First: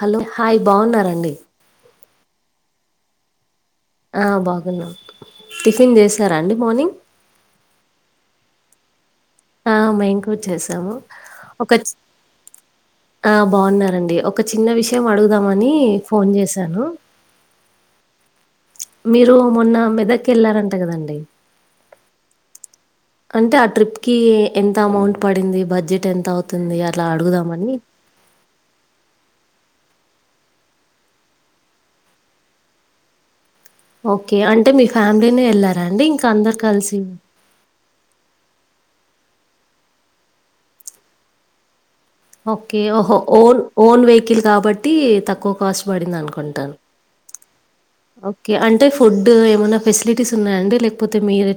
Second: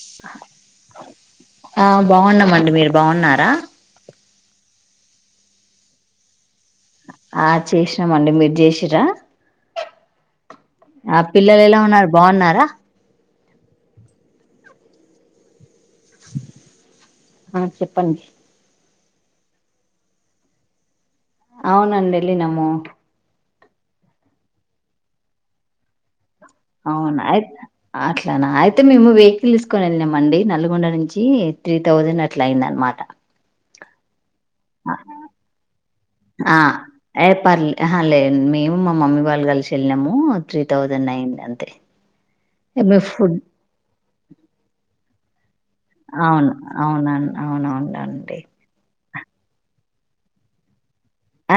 Hello hi బాన్నారండి బాగన్నామండి మీరు బాన్నారా ఆ బాగున్నాం టిఫిన్ చేసారా అండి మార్నింగ్ ఆ చేసినామండి మీరు చేసి ర్రా ఆ మేము కూడా చేసాము ఆ పిల్లలు ఒక ఎలా చి ఉన్నారు బాన్నారా ఆ బాన్నారండి ఒక చిన్న విషయం అడుగుదామని ఫోన్ చేశాను ఆ చెప్పండి మీరు మొన్న మెదకెళ్ళారంట కదండి అవునండి ఎలినము అంటే ఆ ట్రిప్కి ఎంత అమౌంట్ పడింది బడ్జెట్ ఎంత అవు అవునా అయి అట్లానా అయితే మేము వె పిలుసుకొనెళ్ళినాంమండి నల్గొండ నుంచి త్రీ థౌజండ్ అట్లా అయింది అనమాట ఓ కే అంటే మీ ఫ్యామిలీనే వెళ్ళారండి, ఇంకా ఆ అందరు కలిసి ఏ పర్లే ఆహా లేదు మేము మా మమ్మీ వాళ్ళు కలిసి వెళ్ళినాము త్రీ థౌసేండ్ అయింది అంతే. మీ ఓకేఓహో ఫుడ్ ఓన్ ఓన్ వెహికిల్ కాబట్టి తక్కువ కాస్ట్ పడింది అవును అనుకుంటాను అవున అవునవునండి ఓకే అంటే ఫుడ్ ఏమన్నా ఫెసిలిటీస్ ఉన్నాయా అండి లేక్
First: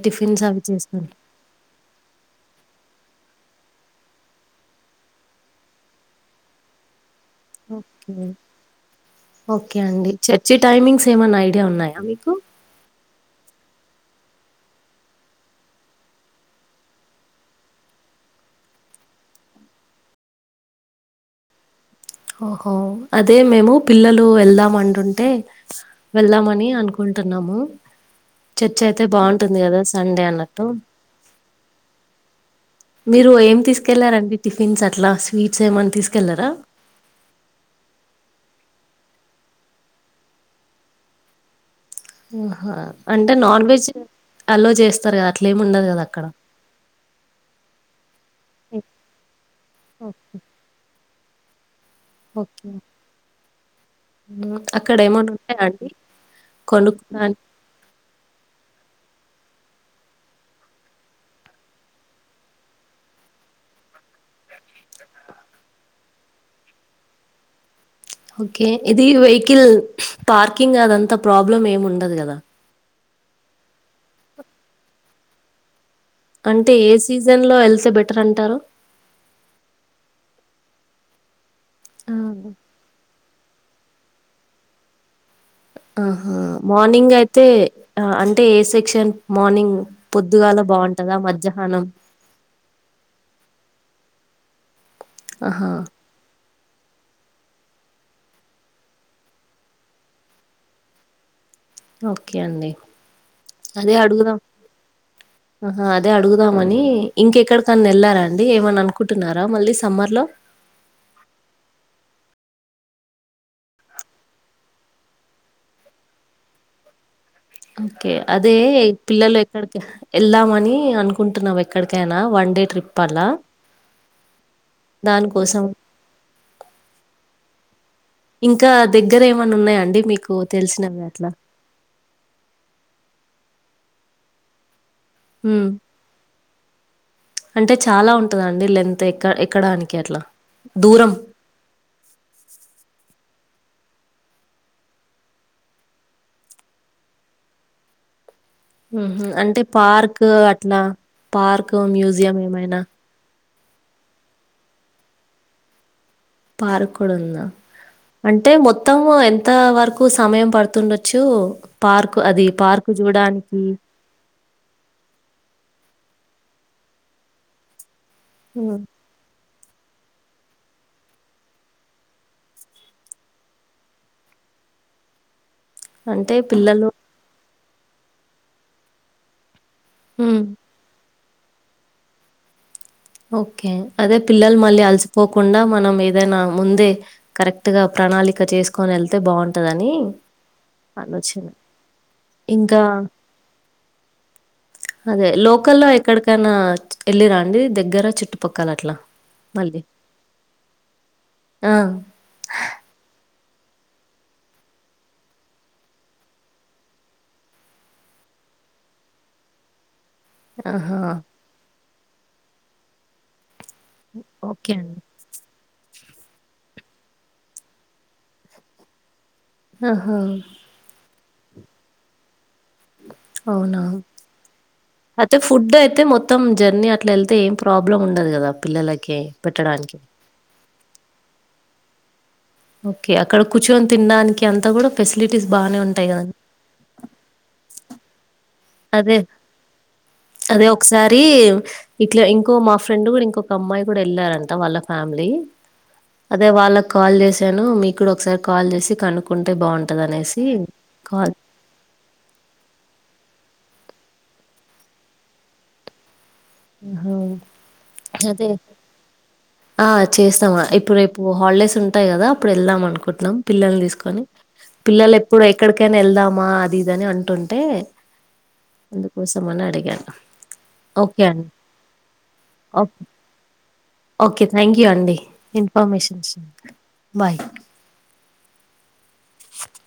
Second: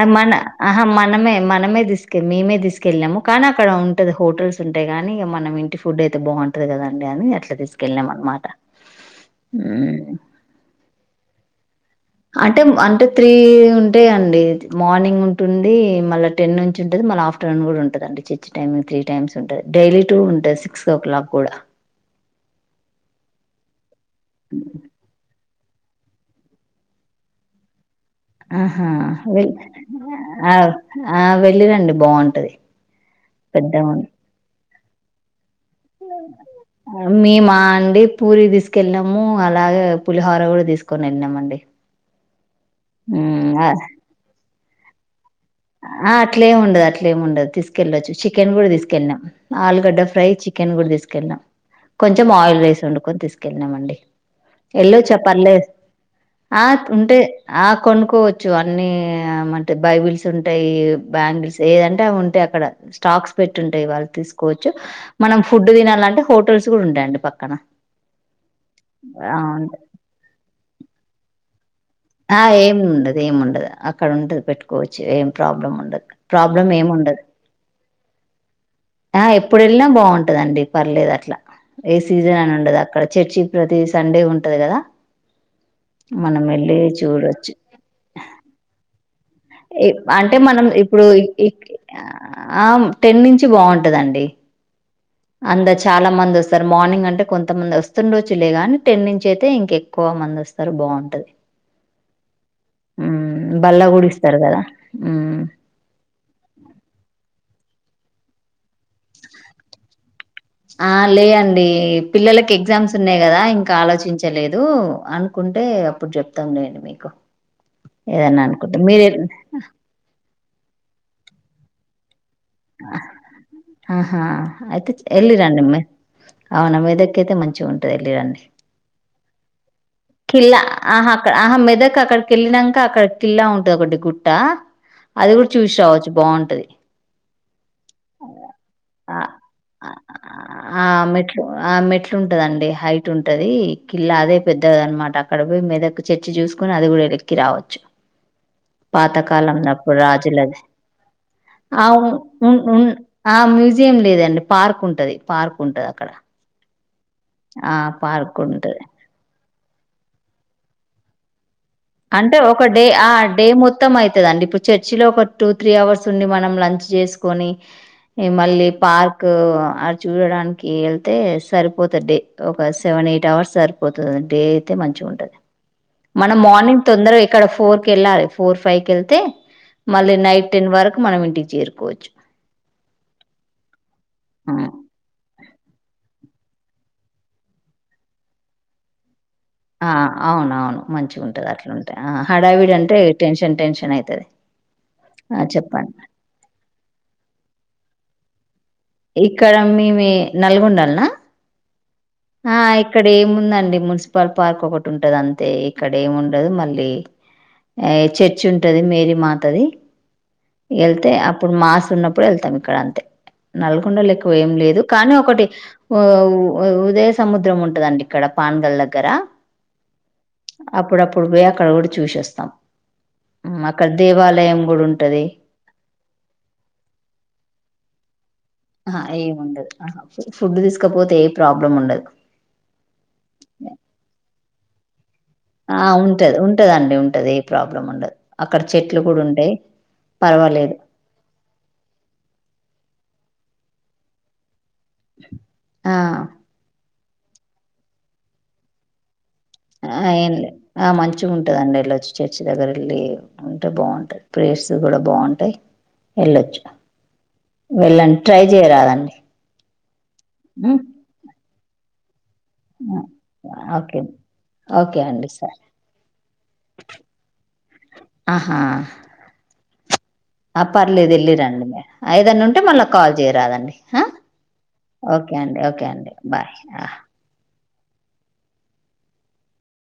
అ మన ఆహ మనమే మనమే తీసుకెళ్ళి మేమే తీసుకెళ్ళాము. కానీ అక్కడ ఉంటది హోటల్స్ ఉంటాయి కాని, మనము ఇంటిఫుడ్ అయితే బాంటది కదండి అని. అట్లా తీసుకెళ్ళాం ఓకే అనమాట ఓకే అండి చర్చి టైమింగ్స్ ఏమా నైట్ టే ఉన్నాయి. అంటే అంటే త్రీ ఉంటే అం డేట్ మార్నింగ్ ఉంటుంది మళ్ళ టెన్ నుంచి ఉంటది మళ్ళ ఆఫ్టర్నూన్ కూడా ఉంటదండి చర్చ్ టైమింగ్ త్రీ టైమ్స్ ఉంటది డైలీ టూ ఉంటది సిక్స్ ఓ క్లాక్ కూడా ఓహో అదే మేము. పిల్లలు వెళ్దామంటుంటే. వెళ్దామని అనుకుంటన్నాము. ఆహా వె అన్నట్టు. ఆగు ఆ వెళ్ళిరండి బాగుంటది పెద్దగా ఉ క్లాసిక్ స్వీట్స్ ఏమన్నా తీసుకెళ్లరా. మేమా అండి పూరి తీసుకెళ్ళినము అలాగే పులిహోర కూడా తీసుకోనివెళ్ళినాము అండి. హా అంటే నాన్ వెజ్ అలో చే స్తరగా ఆ అట్లే ఏం ఉండదు అట్లే ఏం ఉండదు తీసుకెళ్ళొచ్చు చికెన్ కూడా తీసుకెళ్ళాం ఆలుగడ్డ ఫ్రై చికెన్ కూడా తీసు కెళ్ళ కొంచం ఆయిల్ ఓకే. రైస్ వండుకోని తీసు తిన్నాము అండీ హ్మ్. అక్కడ ఎల్లో ఏమన్నా చెప్పాలలే ఉంటాయా అండి? ఆ ఉంటే కొనుక్కోడానికి ఆ కొనుకోవచ్చు అన్నీ అంటే బైబిల్స్ ఉంటాయి. బ్యాంగిల్స్ ఏదంటే అవి ఉంటాయి. అక్కడ స్టాక్స్ పెట్టింటాయి. వాళ్ళు తీసుకోవచ్చు మనం ఫుడ్ తినాలంటే హోటల్స్ కూడా ఉంటాయండి. పక్కన ఓకే ఇది అవును వెహికల్ పార్కింగ్ అదంతా ప్రాబ్ ప్రాబ్లం ఏం ఉం ఆ ఏం ఉండదు. ఇది ఏం ఉండదు. అక్కడ ఉంటాది పెట్టుకోవచ్చు ఏం ప్రాబ్లం ఉండదు. ప్రాబ్లం అంటే ఏ ఏముండదు సీజన్‌లో ఎళ్తే బెటర్ అంటారు? ఆ ఎప్పుడు వెళ్ళినా బాగుంటదండి. పర్లేదు అట్లా. ఏ ఆ! సీజన్ని ఉండది అక్కడ చర్చి ప్రతి సండే ఉంటది కదా ఆహా మనం వెళ్ళి మార్నింగ్ ఇంగ్ అయితే చూడొచ్చు అంటే ఏ సెక్షన్ మార్నింగ్ అంటే పొద్దుగాల మనం ఇప్పుడు బావుంటదా? మధ్యాహ్నం ఆ టెన్ నుంచి బాగుంటదండి అంత ఆహా! చాలా మంది వస్తు మార్నింగ్ అంటే కొంతమంది వస్తుండొచ్చులేగాని టెన్ నుంచి అయితే ఇంకెక్కువ మంది వస్తారు బాగుంటది ఓకే అండి బల్ల అదే కూడా అడుగుదాం ఇస్తారు కదా ఆహా అదే అడుగుదాం అని ఇంకెక్కడ కాన్ని వెళ్లాండి ఏమని అనుకుంటన్నారా మళ్ళీ సమ్మర్ లో ఆ లే అండి పిల్లలకి ఎగ్జామ్స్ ఉన్నాయి కదా ఇంకా ఆలోచించలేదు అనుకుంటే అప్పుడు చెప్తాంలేండి మీకు ఓకే ఏదన్నా అదే అనుకుంటే మీరు పిల్లలు ఎక్కడికి ఎల్లా మ అని అనుకుంటున్నావు ఎక్కడికైనా వన్ డే ట్రిప్ అలా. ఆహా అయితే ఎలిరా దానికోసం నిమ్ అవునమ్దక అయితే మంచి చూండి ఇంకా దగ్ దగ్గర ఏమన్నా ఉన్నాయా అండి ఖిల్లా ఆహా అక్క ఆహ మెదక్ అక్కడ అక్కడిక వెళ్ళినాక అక్కడ ఖిల్లా ఉంటది ఒకటి గుట్ట అది కూడా హ్మ్. చూసి రావచ్చు బాగుంటది అంటే చాలా ఉంటందండి లెంత్ ఆ ఎక్క ఎక్కడానికి అట్లా ఆ దూరం మెట్లు ఆ మెట్లు ఉంటదండి హైట్ ఉంటది కిల్లా అదే పెద్ద దన్నమాట అక్కడ పోయి మెదకు చర్చి చూసుకుని అది కూడా ఎలక్కి రావచ్చు హుహు. అంటే పాతకాలంన్నప్పుడు పార్క్ రాజులది అట్లా పార్క్, అవును మ్యూజియం ఉన్ ఏమైనా? ఉన్ ఆ మీ మ్యూజియం లేదండి పార్క్ ఉంటంది పార్క్ ఉంటంది అక్కడ పార్ కుడుంద ఆ పార్క్ అంటే ఉంటది మొత్తం ఎ అంత వరకు సమయం పడుతుండొచ్చు పార్క్ అంటే అది ఒక డే పార్క్ ఆ డే చూడడానికి? మొత్తం అయితదండి ఇప్పుడు చర్చిలో ఒక టూ త్రీ అవర్స్ ఉండి మనం లంచ్ చేసుకొని ఈ మళ్ళీ హ్మ్. పార్క్ ఆడ చూడడానికి వెళ్తే సరిపోతది డే ఒక సెవెన్ ఎయిట్ అవర్స్ సరిపోతుంది డే అయితే మంచిగా ఉంటది. అంటే మనం మార్నింగ్ పిల్లలు తొందరగా ఇక్కడ ఫోర్ కెళ్ళాలి ఫోర్ ఫైవ్ కెళ్తే మళ్ళీ హ్మ్. నైట్ టెన్ వరకు మనం ఇన్ చేర్కోవచ్చు ఓకే అదే పిల్లలు మళ్ళీ అలసిపోకుండా మనం ఏదైనా ముందే కరెక్ట్ గా ప్రణాళిక చేసుకొని వెళ్ తే ఆ! బాగుంటందని అని అవునవును మంచిగా ఆలోచన ఉంటది అట్లుంటే హడావిడి ఇంకా అంటే టెన్షన్ టెన్షన్ అయితది అదే ఆ లోకల్లో చెప్పండి ఎక్కడికైనా వెళ్ళిరా అండి. ద్గర చట్టుపక్క ఇక్కడ మేమి నల్గొండలనా ఆ ఆ ఇక్కడ ఏముందండి మున్సిపల్ పార్క్ ఒకటి ఉంటది అంతే ఇక్కడ ఏం ఉండదు మళ్ళీ చర్చ్ ఉంటది మేరీ మాతది. ఆహా! ఎళ్తే అప్పుడు మాస్ ఉన్నప్పుడు ఎళ్తాం ఇక్కడ అంతే నల్గొండలో ఎక్కువ ఏం ఓకే లేదు అండి. కానీ ఒకటి ఓ ఓ ఉదే సముద్రం ఉంటదండి ఇక్కడ పాన్గల్ దగ్గర ఆహా అప్పుడప్పుడు పోయి అక్కడ కూడా చూసివస్తాం అవునా! అక్కడ దేవాలయం కూడా ఉంటు అయితే ఫుడ్ అయితే మొత్తం జర్నీ అట్లా వెళ్తే ఏం ప్రాబ్లం ఉండదు ద ఆ ఏ ఉండదు ఆ ఫుడ్ తీసుకపోతే ఏ ప్రాబ్లం ఉండదు ఓకే అక్కడ కూర్చుని తినడానికి అంత అంత కూడా ఆ ఉంటది ఉంటదండి ఉంటది ఏ ప్రాబ్లం ఉండదు అక్కడ చెట్లు అదే కూడా ఉంటాయి అదే పర్వాలేదు ఒకసారి ఇట్లా ఇంకో మా ఫ్రెండ్ కూడా ఇంకొ ఒక అమ్మాయి కూడా వెళ్ళారంట వాళ్ళకి ఫ్యామిలీ ఆ అదే వాళ్ళకు కాల్ చేసాను మీకు కూడా ఒకసారి కాల్ చేసి కను ఆ ఏం లే ఆ మంచిగా ఉంటదండి వెళ్లొచ్చు చర్చి దగ్గర వెళ్లి ఉంటే బాగుంటాయి ప్రేస్లు కూడా బాగుంటాయి వెళ్ళొచ్చు వెళ్ళండి ట్రై అదే చేయరాదండి ఆ చేస్తామా ఇప్పుడు రేపు హాలిడేస్ ఉంటాయి కదా అప్పుడు వెళ్దాం అనుకుంటున్నాం పిల్లల్ని ఓకే తీసుకొని ఓకే పిల్లలు అండి ఎప్పుడు సరే ఎక్కడికైనా వెళ్దామా అది ఇదని అంటుంటే ఆహా అందుకోసం అని అడిగాడు ఓకే వెళ్లి అండి రండి మీరు ఏదన్నా ఉంటే మళ్ళ ఓకే కాల్ చేయరాదండి ఓకే థ్యాంక్ యూ అండి ఓకే ఓకే అండి ఇన్ఫర్మేషన్స్ బాయ్ కి ఆ! బాయ్ [inaudible]